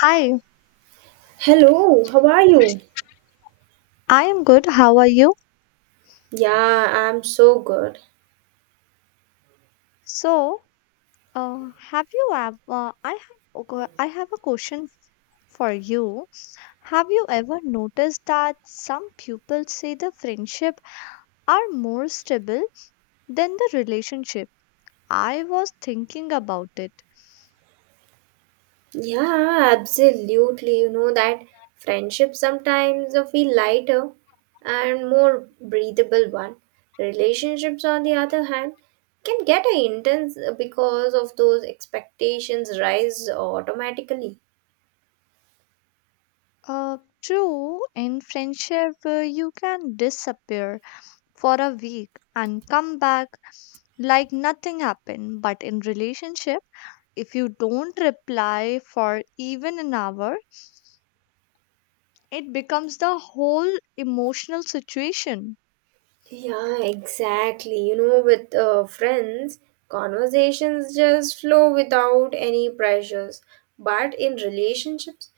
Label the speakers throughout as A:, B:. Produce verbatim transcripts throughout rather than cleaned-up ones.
A: Hi,
B: Hello, how are you?
A: I am good. How are you?
B: Yeah, I'm so good.
A: So, uh, have you ever, Uh, I have, a que- I have a question f- for you. Have you ever noticed that some people say the friendship are more stable than the relationship? I was thinking about it.
B: Yeah, absolutely. You know that friendship sometimes uh, feel lighter and more breathable one. Relationships, on the other hand, can get intense because of those expectations rise automatically.
A: Uh, True, in friendship, uh, you can disappear for a week and come back like nothing happened, but in relationship, if you don't reply for even an hour, it becomes the whole emotional situation.
B: Yeah, exactly. You know, with uh, friends, conversations just flow without any pressures. But in relationships,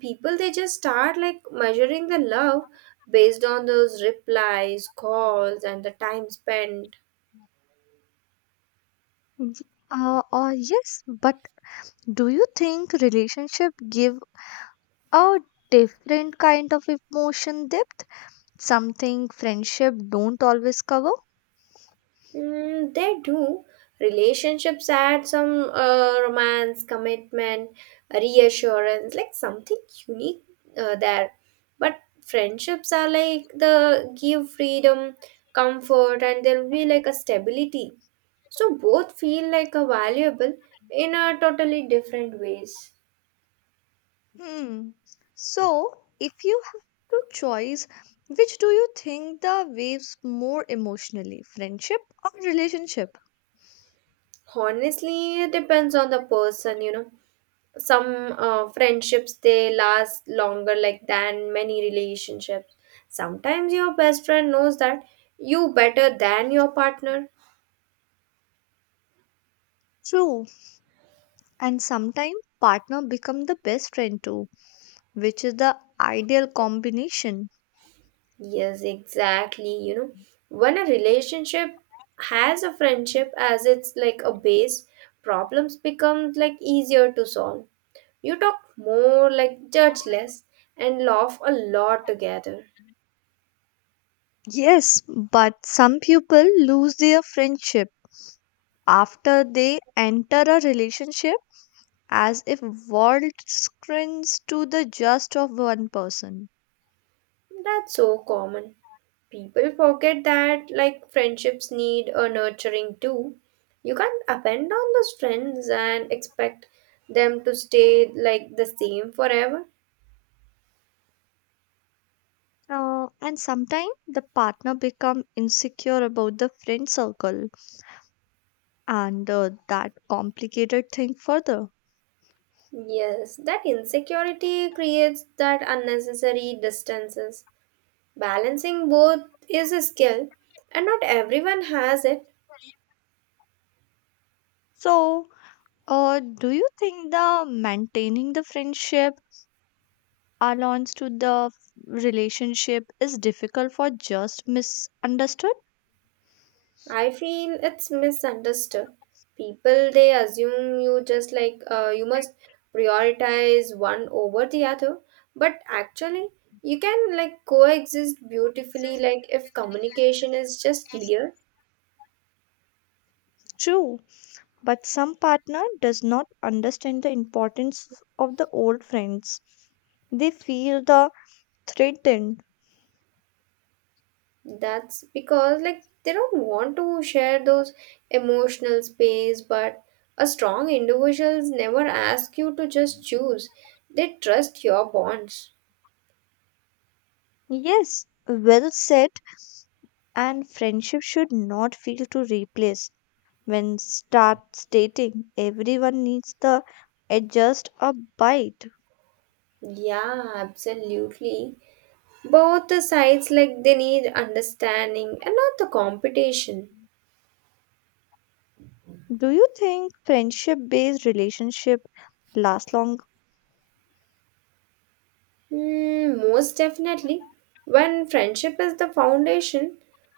B: people they just start like measuring the love based on those replies, calls, and the time spent.
A: Mhm. Uh, uh, yes, but do you think relationship give a different kind of emotion depth? Something friendship don't always cover?
B: Mm, they do. Relationships add some uh, romance, commitment, reassurance, like something unique uh, there. But friendships are like the give freedom, comfort, and there'll be like a stability. So both feel like a valuable in a totally different ways.
A: Hmm. So, if you have to choose, which do you think the waves more emotionally, friendship or relationship?
B: Honestly, it depends on the person, you know. Some uh, friendships they last longer like than many relationships, sometimes your best friend knows that you better than your partner.
A: True. And sometimes partner become the best friend too, which is the ideal combination.
B: Yes, exactly, you know, when a relationship has a friendship as it's like a base, problems become like easier to solve. You talk more like judge less and laugh a lot together.
A: Yes, but some people lose their friendship after they enter a relationship, as if world screens to the just of one person.
B: That's so common. People forget that like friendships need a nurturing too. You can't append on those friends and expect them to stay like the same forever.
A: Uh, and sometimes the partner become insecure about the friend circle, and uh, that complicated thing further.
B: Yes, that insecurity creates that unnecessary distances. Balancing both is a skill and not everyone has it.
A: So, uh, do you think the maintaining the friendship allowance to the relationship is difficult for just misunderstood?
B: I feel it's misunderstood. People they assume you just like uh, you must prioritize one over the other, but actually you can like coexist beautifully like if communication is just clear.
A: True, but some partner does not understand the importance of the old friends. They feel the threatened.
B: That's because like they don't want to share those emotional space, but a strong individuals never ask you to just choose. They trust your bonds.
A: Yes, well said, and friendship should not feel to replace. When starts dating, everyone needs the adjust a bite.
B: Yeah, absolutely. Both the sides like they need understanding and not the competition.
A: Do you think friendship based relationship last long?
B: Hmm, most definitely. When friendship is the foundation,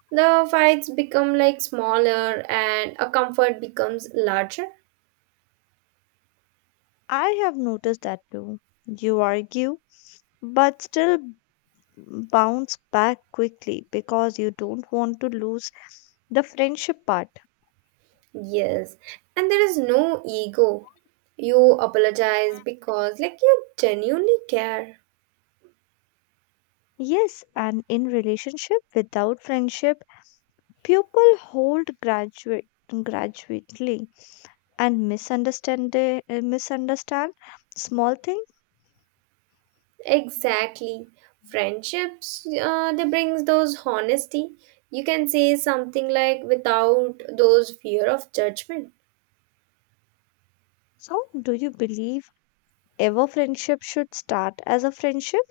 B: the fights become like smaller and a comfort becomes larger.
A: I have noticed that too. You argue but still bounce back quickly because you don't want to lose the friendship part.
B: Yes, and there is no ego, you apologize because like you genuinely care.
A: Yes, and in relationship without friendship, people hold graduate gradually and misunderstand the, uh, misunderstand small things.
B: Exactly. Friendships, uh, they brings those honesty. You can say something like without those fear of judgment.
A: So, do you believe ever friendship should start as a friendship?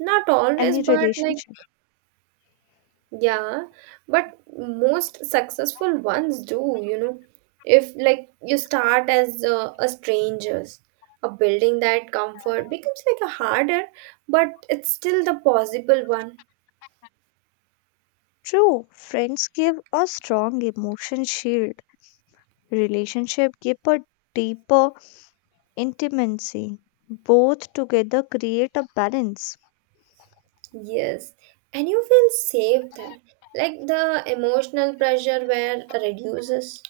B: Not always,
A: Any
B: but like
A: relationship?
B: yeah, but most successful ones do, you know. If like you start as uh, a strangers, a building that comfort becomes like a harder, but it's still the possible one.
A: True, friends give a strong emotion shield. Relationship give a deeper intimacy. Both together create a balance.
B: Yes, and you feel safe there. Like the emotional pressure where reduces.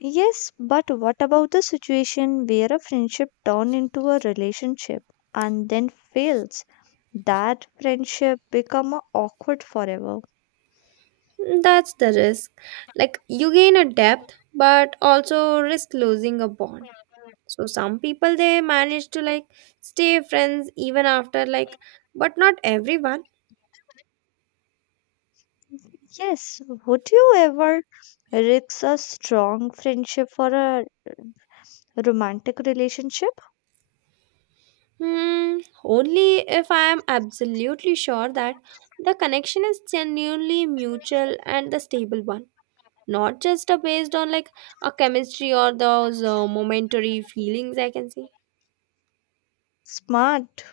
A: Yes, but what about the situation where a friendship turn into a relationship and then fails? That friendship become a awkward forever.
B: That's the risk. Like you gain a depth, but also risk losing a bond. So some people they manage to like stay friends even after like, but not everyone.
A: Yes, would you ever risk a strong friendship for a romantic relationship?
B: Hmm, only if I am absolutely sure that the connection is genuinely mutual and the stable one. Not just uh, based on like a chemistry or those uh, momentary feelings, I can say.
A: Smart.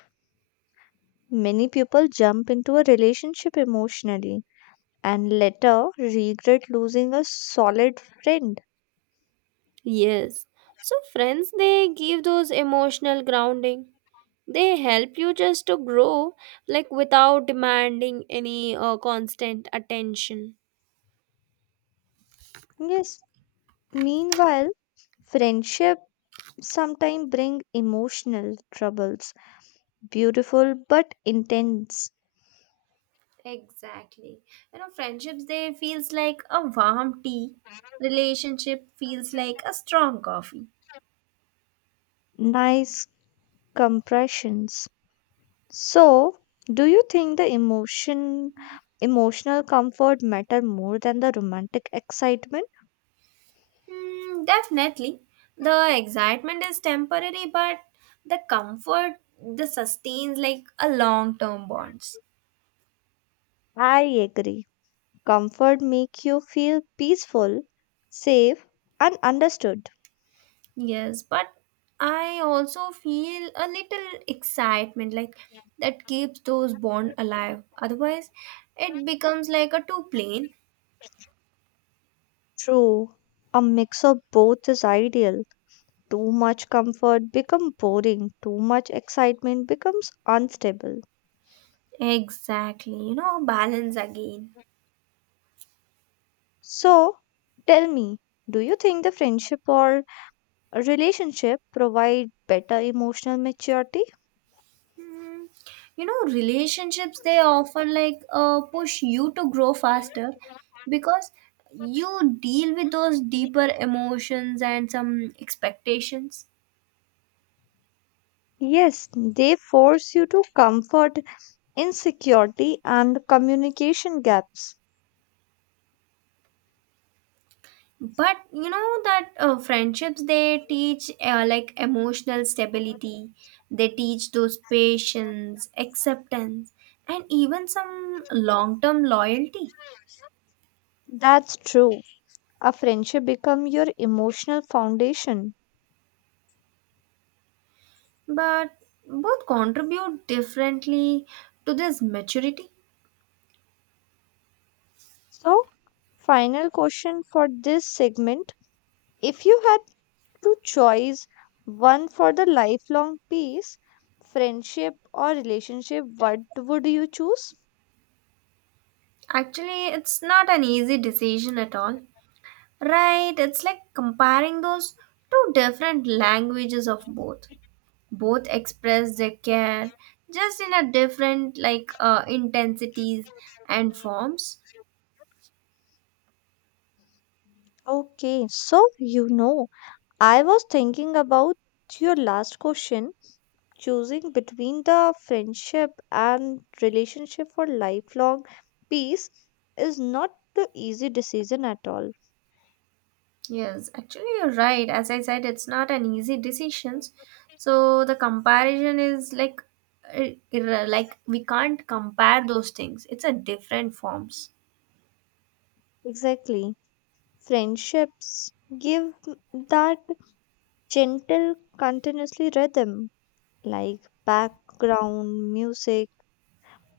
A: Many people jump into a relationship emotionally and later regret losing a solid friend.
B: Yes, so friends they give those emotional grounding, they help you just to grow like without demanding any uh, constant attention.
A: Yes. Meanwhile, friendship sometimes bring emotional troubles. Beautiful but intense.
B: Exactly. You know, friendships they feels like a warm tea. Relationship feels like a strong coffee.
A: Nice compressions. So, do you think the emotion emotional comfort matter more than the romantic excitement?
B: Hmm, definitely. The excitement is temporary, but the comfort the sustains like a long term bonds.
A: I agree. Comfort make you feel peaceful, safe, and understood.
B: Yes, but I also feel a little excitement like that keeps those bond alive. Otherwise it becomes like a two plane.
A: True. A mix of both is ideal. Too much comfort becomes boring, too much excitement becomes unstable.
B: Exactly, you know, balance again.
A: So, tell me, do you think the friendship or a relationship provide better emotional maturity?
B: Mm, you know relationships they often like uh, push you to grow faster because you deal with those deeper emotions and some expectations.
A: Yes, they force you to comfort insecurity and communication gaps.
B: But you know that uh, friendships they teach uh, like emotional stability, they teach those patience acceptance and even some long-term loyalty.
A: That's true. A friendship become your emotional foundation.
B: But both contribute differently to this maturity.
A: So, final question for this segment. If you had to choose one for the lifelong peace, friendship or relationship, what would you choose?
B: Actually, it's not an easy decision at all. Right, it's like comparing those two different languages of both. Both express their care just in a different like uh, intensities and forms.
A: Okay, so you know, I was thinking about your last question, choosing between the friendship and relationship for lifelong peace is not the easy decision at all.
B: Yes, actually you're right. As I said, it's not an easy decision. So the comparison is like uh, ir- like we can't compare those things. It's a different forms.
A: Exactly. Friendships give m- that gentle, continuously rhythm, like background music.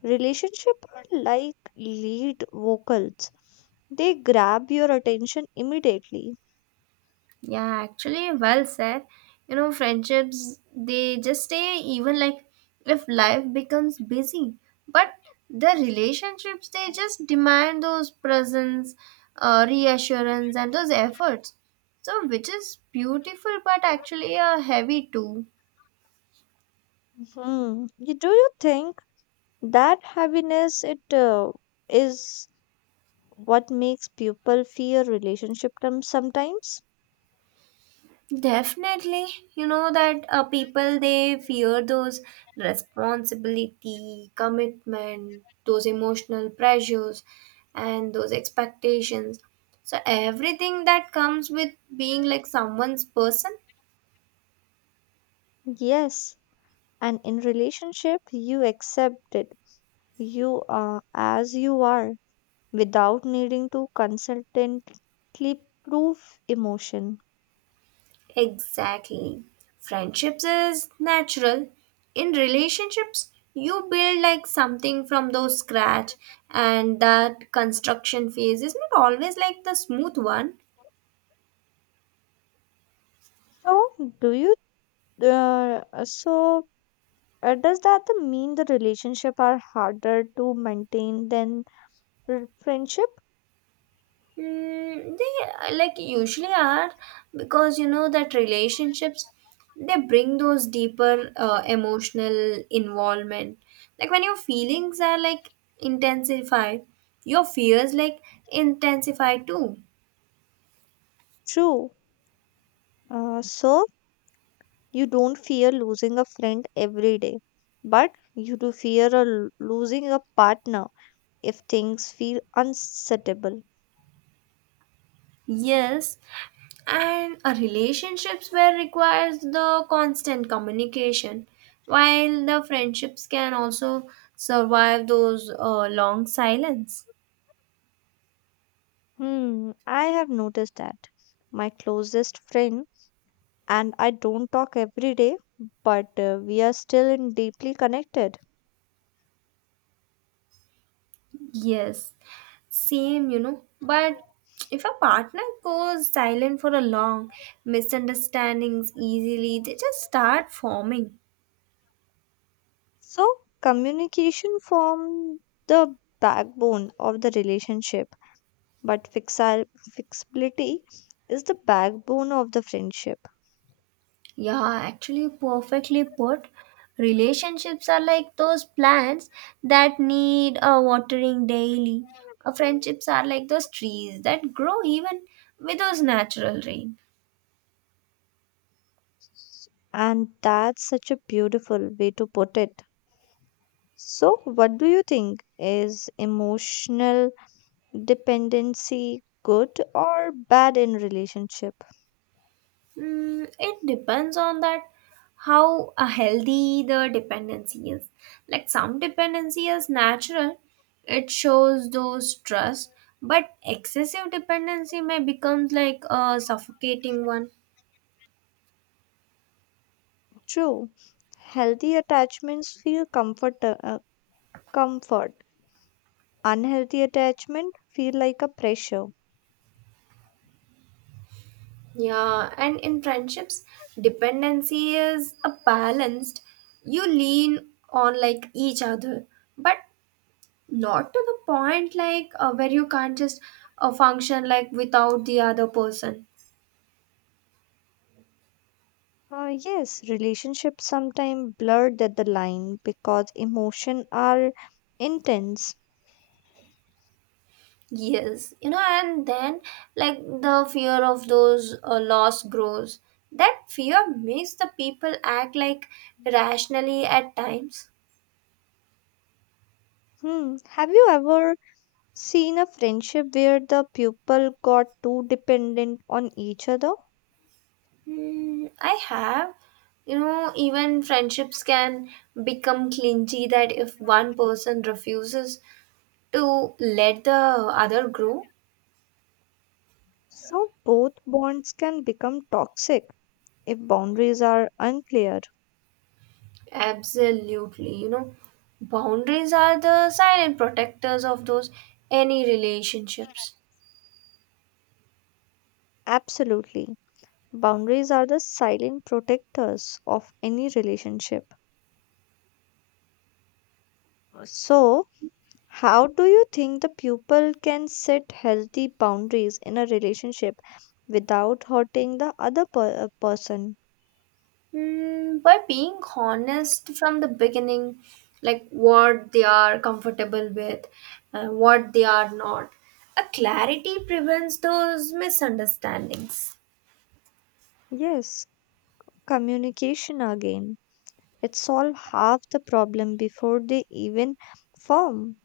A: Relationship are like lead vocals. They grab your attention immediately.
B: Yeah, actually, well said. You know, friendships, they just stay even like if life becomes busy. But the relationships, they just demand those presence, uh, reassurance, and those efforts. So, which is beautiful, but actually a heavy too.
A: Hmm. Y- Do you think that heaviness it uh, is what makes people fear relationship term sometimes?
B: Definitely. You know that uh, people they fear those responsibility, commitment, those emotional pressures, and those expectations. So, everything that comes with being like someone's person.
A: Yes, and in relationship you accept it. You are as you are without needing to constantly prove emotion.
B: Exactly. Friendships is natural. In relationships, you build like something from those scratch, and that construction phase is not always like the smooth one.
A: So do you uh, so Uh, does that mean the relationship are harder to maintain than r- friendship?
B: Mm, they uh, like usually are because you know that relationships they bring those deeper uh, emotional involvement. Like when your feelings are like intensified, your fears like intensify too.
A: True. Uh, so you don't fear losing a friend every day, but you do fear a l- losing a partner if things feel unsuitable.
B: Yes, and a relationships where requires the constant communication while the friendships can also survive those uh, long silence.
A: Hmm, I have noticed that. My closest friend and I don't talk every day, but uh, we are still in deeply connected.
B: Yes. Same, you know. But if a partner goes silent for a long, misunderstandings easily, they just start forming.
A: So, communication forms the backbone of the relationship, but fixi- fixability is the backbone of the friendship.
B: Yeah, actually, perfectly put. Relationships are like those plants that need a watering daily. Uh, friendships are like those trees that grow even without natural rain.
A: And that's such a beautiful way to put it. So, what do you think? Is emotional dependency good or bad in relationship?
B: Mm, it depends on that how uh, healthy the dependency is. Like some dependency is natural, it shows those trust, but excessive dependency may becomes like a suffocating one.
A: True. Healthy attachments feel comfort, uh, comfort. Unhealthy attachment feel like a pressure.
B: Yeah, and in friendships, dependency is a balanced. You lean on like each other, but not to the point like uh, where you can't just uh, function like without the other person.
A: Uh, yes, relationships sometimes blur that the line because emotion are intense.
B: Yes, you know, and then like the fear of those uh, loss grows. That fear makes the people act like rationally at times.
A: Hmm. Have you ever seen a friendship where the people got too dependent on each other?
B: Hmm, I have, you know, even friendships can become clingy that if one person refuses to let the other grow.
A: So both bonds can become toxic if boundaries are unclear.
B: Absolutely, you know, boundaries are the silent protectors of those any relationships.
A: Absolutely. Boundaries are the silent protectors of any relationship. So, how do you think the pupil can set healthy boundaries in a relationship without hurting the other per- uh, person.
B: Mm, by being honest from the beginning, like what they are comfortable with and what they are not. A clarity prevents those misunderstandings.
A: Yes, communication again. It solves half the problem before they even form.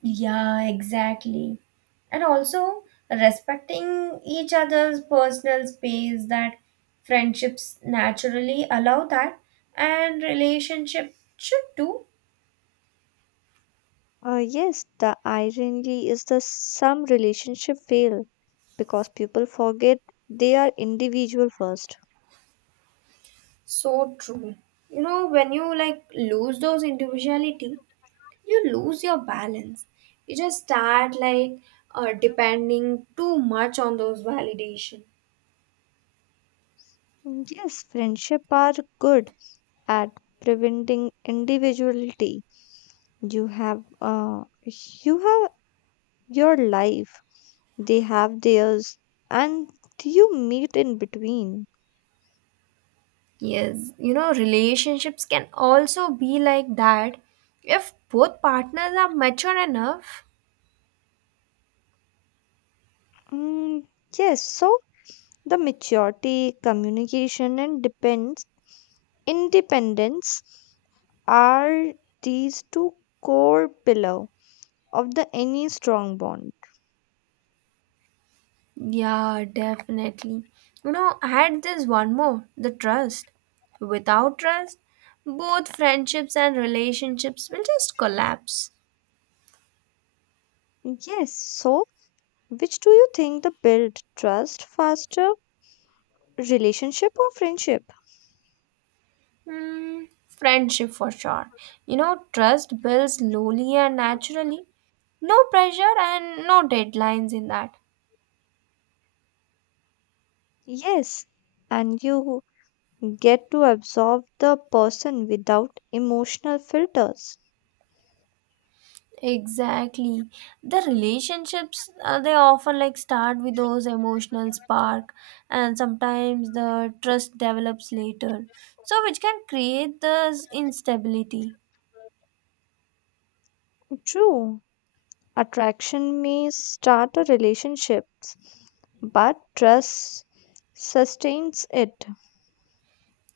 B: Yeah, exactly. And also respecting each other's personal space that friendships naturally allow that and relationship should too.
A: Uh, yes, the irony is that some relationship fail because people forget they are individual first.
B: So true. You know, when you like lose those individuality, you lose your balance, you just start like uh, depending too much on those validation.
A: Mm, yes, friendship are good at preventing individuality. You have uh, you have your life, they have theirs, and you meet in between.
B: Yes, you know, relationships can also be like that if both partners are mature enough.
A: Mm, yes, so the maturity, communication, and depends independence are these two core pillar of the any strong bond.
B: Yeah, definitely. You know, add this one more the trust. Without trust, both friendships and relationships will just collapse.
A: Yes, so which do you think the build trust faster, relationship or friendship?
B: Hmm, friendship for sure. You know, trust builds slowly and naturally. No pressure and no deadlines in that.
A: Yes, and you get to absorb the person without emotional filters.
B: Exactly. The relationships, uh, they often like start with those emotional spark, and sometimes the trust develops later. So, which can create this instability.
A: True, attraction may start a relationship, but trust sustains it.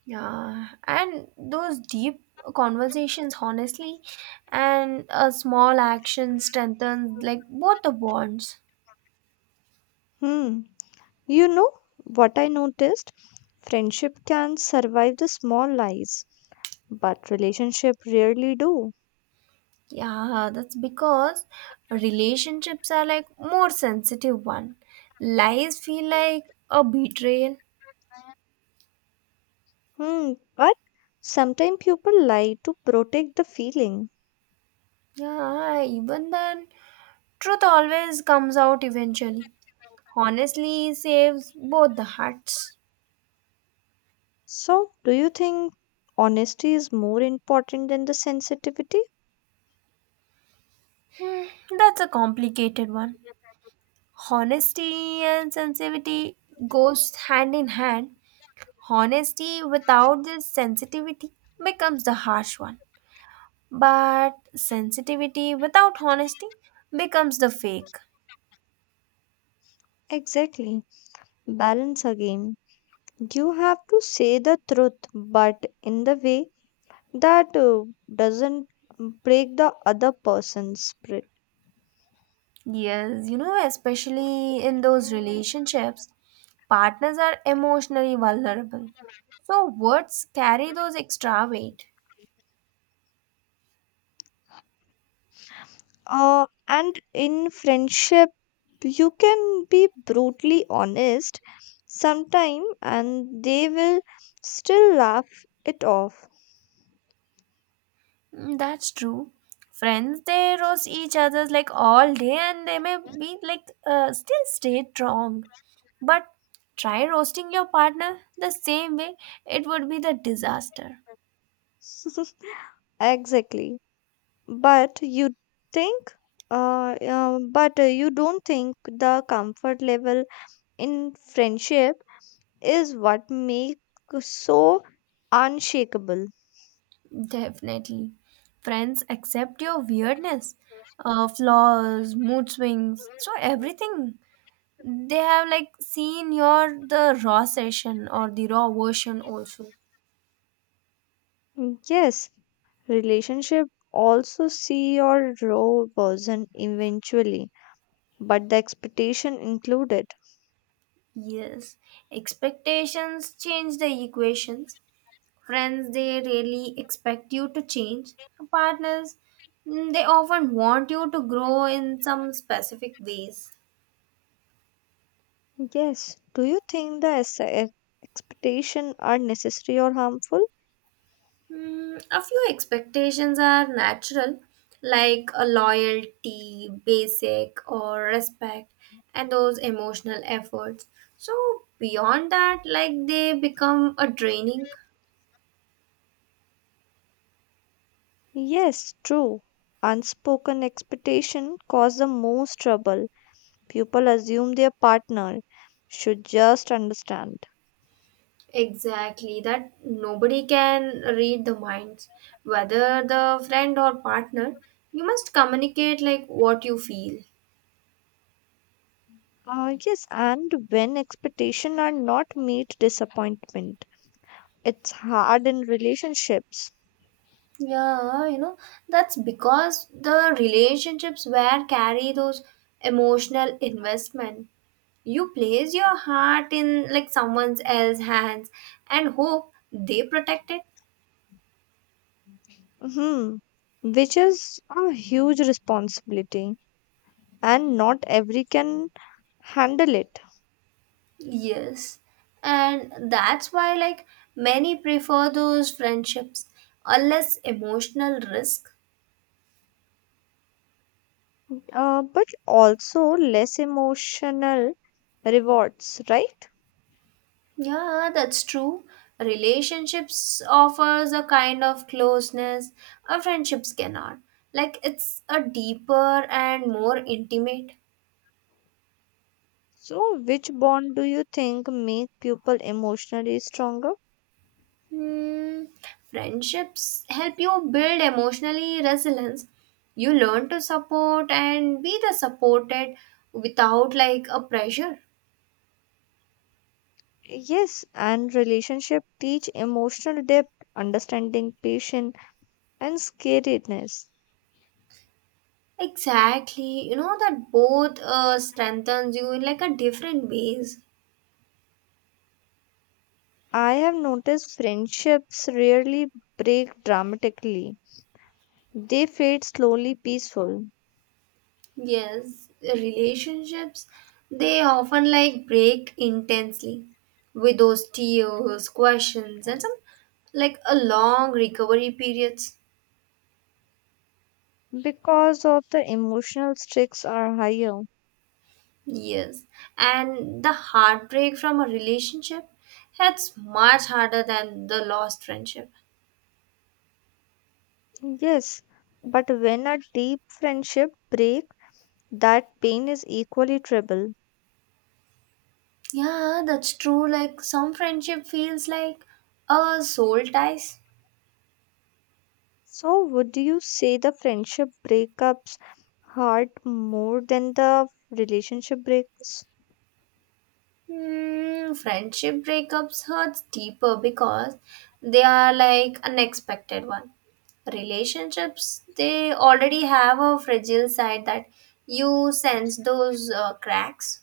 B: Yeah, and those deep conversations, honestly, and a small action strengthens like both the bonds.
A: Hmm. You know what I noticed? Friendship can survive the small lies, but relationship rarely do.
B: Yeah, that's because relationships are like more sensitive one. Lies feel like a betrayal.
A: Hmm. But sometimes people lie to protect the feeling.
B: Yeah, even then, truth always comes out eventually. Honestly saves both the hearts.
A: So, do you think honesty is more important than the sensitivity?
B: Hmm, that's a complicated one. Honesty and sensitivity goes hand in hand. Honesty without this sensitivity becomes the harsh one. But sensitivity without honesty becomes the fake.
A: Exactly. Balance again. You have to say the truth, but in the way that uh, doesn't break the other person's spirit.
B: Yes, you know, especially in those relationships, partners are emotionally vulnerable. So words carry those extra weight.
A: Uh, and in friendship, you can be brutally honest sometime, and they will still laugh it off.
B: Mm, that's true. Friends, they roast each other like all day and they may be like uh, still stay strong. But try roasting your partner the same way, it would be the disaster.
A: Exactly. But you think, uh, uh, but uh, you don't think the comfort level in friendship is what makes so unshakable.
B: Definitely. Friends accept your weirdness, uh, flaws, mood swings, so everything. They have like seen your the raw session or the raw version also.
A: Yes, relationship also see your raw version eventually, but the expectation included.
B: Yes. Expectations change the equations. Friends they really expect you to change. Partners mm, they often want you to grow in some specific ways.
A: Yes, do you think the es- e- expectation are necessary or harmful?
B: Hmm, a few expectations are natural, like a loyalty, basic, or respect, and those emotional efforts. So, beyond that, like they become a draining.
A: Yes, true. Unspoken expectation cause the most trouble. People assume their partner should just understand.
B: Exactly, that nobody can read the minds, whether the friend or partner. You must communicate like what you feel.
A: Uh, yes, and when expectations are not meet, disappointment. It's hard in relationships,
B: Yeah, you know, that's because the relationships where carry those emotional investment. You place your heart in like someone else's hands and hope they protect it.
A: hmm, which is a huge responsibility, and not every can handle it.
B: Yes. And that's why like many prefer those friendships, a less emotional risk.
A: Uh, but also less emotional rewards, right?
B: Yeah, that's true. Relationships offers a kind of closeness a friendships cannot. Like it's a deeper and more intimate.
A: So, which bond do you think make people emotionally stronger?
B: Hmm, friendships help you build emotionally resilience. You learn to support and be the supported without like a pressure.
A: Yes, and relationship teach emotional depth, understanding, patience, and scariness.
B: Exactly, you know that both uh, strengthens you in like a different ways.
A: I have noticed friendships rarely break dramatically. They fade slowly peaceful
B: Yes, relationships they often like break intensely with those tears, questions, and some like a long recovery periods.
A: because of the emotional stakes are higher.
B: Yes, and the heartbreak from a relationship hits much harder than the lost friendship.
A: Yes, but when a deep friendship break, that pain is equally trouble.
B: Yeah, that's true. Like some friendship feels like a soul ties.
A: So would you say the friendship breakups hurt more than the relationship breaks?
B: Hmm, friendship breakups hurts deeper because they are like unexpected one. Relationships they already have a fragile side that you sense those uh, cracks.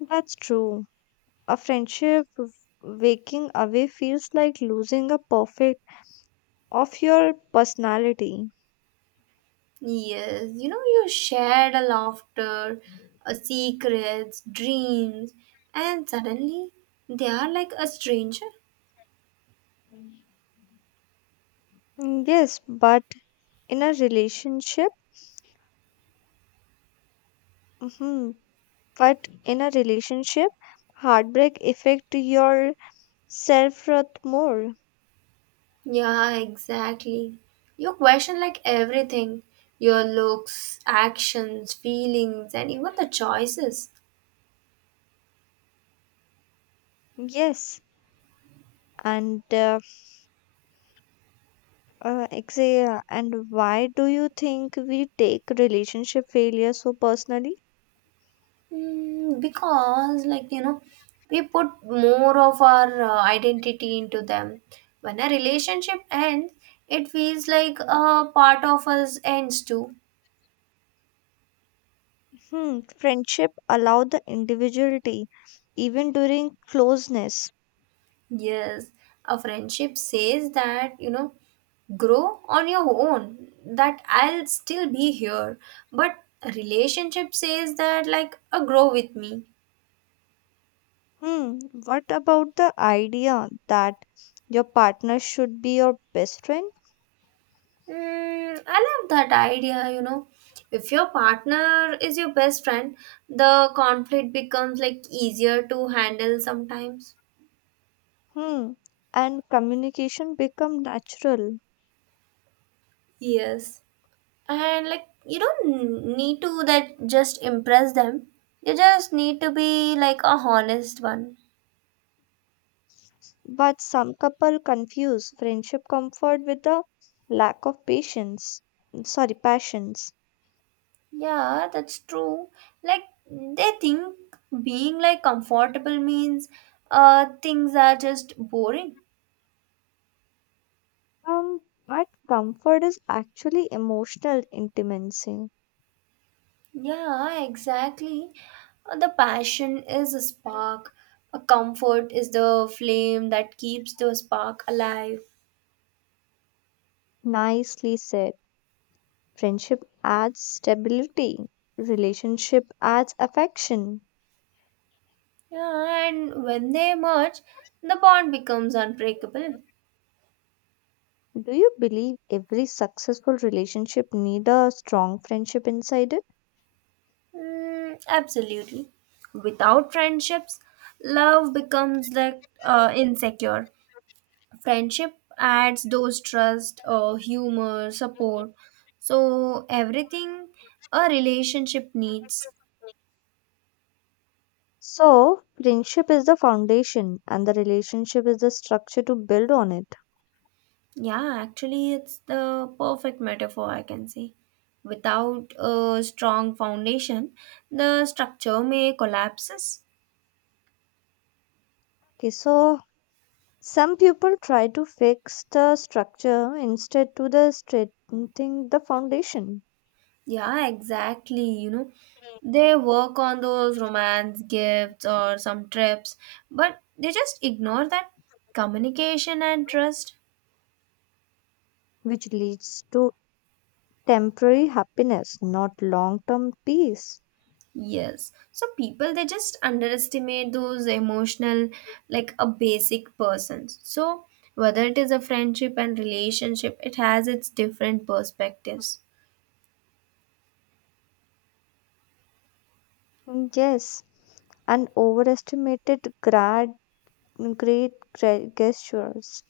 A: That's true. A friendship w- waking away feels like losing a perfect of your personality.
B: Yes, you know, you shared a laughter, a secrets, dreams, and suddenly they are like a stranger.
A: Mm, yes, but in a relationship, mhm, but in a relationship, heartbreak affect your self-worth more.
B: Yeah, exactly. You question like everything, your looks, actions, feelings, and even the choices.
A: Yes, and uh, uh, exa- and why do you think we take relationship failure so personally?
B: Mm, because, like, you know, we put more of our uh, identity into them. When a relationship ends, it feels like a part of us ends too.
A: Hmm, friendship allow the individuality even during closeness.
B: Yes, a friendship says that, you know, grow on your own, that I'll still be here. But a relationship says that, like, a grow with me.
A: Hmm, what about the idea that your partner should be your best friend?
B: Mm, I love that idea, you know. If your partner is your best friend, the conflict becomes like easier to handle sometimes.
A: Hmm. And communication become natural.
B: Yes. And like you don't need to that just impress them. You just need to be like a honest one.
A: But some couple confuse friendship comfort with the lack of patience. Sorry, passions.
B: Yeah, that's true. Like they think being like comfortable means uh things are just boring.
A: Um, but comfort is actually emotional intimacy.
B: Yeah, exactly. Uh, The passion is a spark. A comfort is the flame that keeps the spark alive.
A: Nicely said. Friendship adds stability. Relationship adds affection.
B: Yeah, and when they merge, the bond becomes unbreakable.
A: Do you believe every successful relationship need a strong friendship inside it?
B: Mm, absolutely. Without friendships, love becomes like uh, insecure. Friendship adds those trust, uh, humor, support, so everything a relationship needs.
A: So, friendship is the foundation and the relationship is the structure to build on it.
B: Yeah, actually it's the perfect metaphor, I can say. Without a strong foundation, the structure may collapses.
A: Okay, so some people try to fix the structure instead to the strengthening the foundation,
B: Yeah, exactly, you know, they work on those romance gifts or some trips, but they just ignore that communication and trust.
A: which leads to temporary happiness, not long-term peace.
B: Yes. So people they just underestimate those emotional like a basic persons. So whether it is a friendship and relationship, it has its different perspectives.
A: Mm, yes, and overestimated grad great gra- gestures.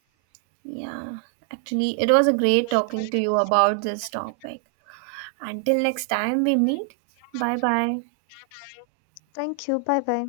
B: Yeah. Actually, it was a great talking to you about this topic. Until next time we meet. Bye bye.
A: Thank you. Bye bye.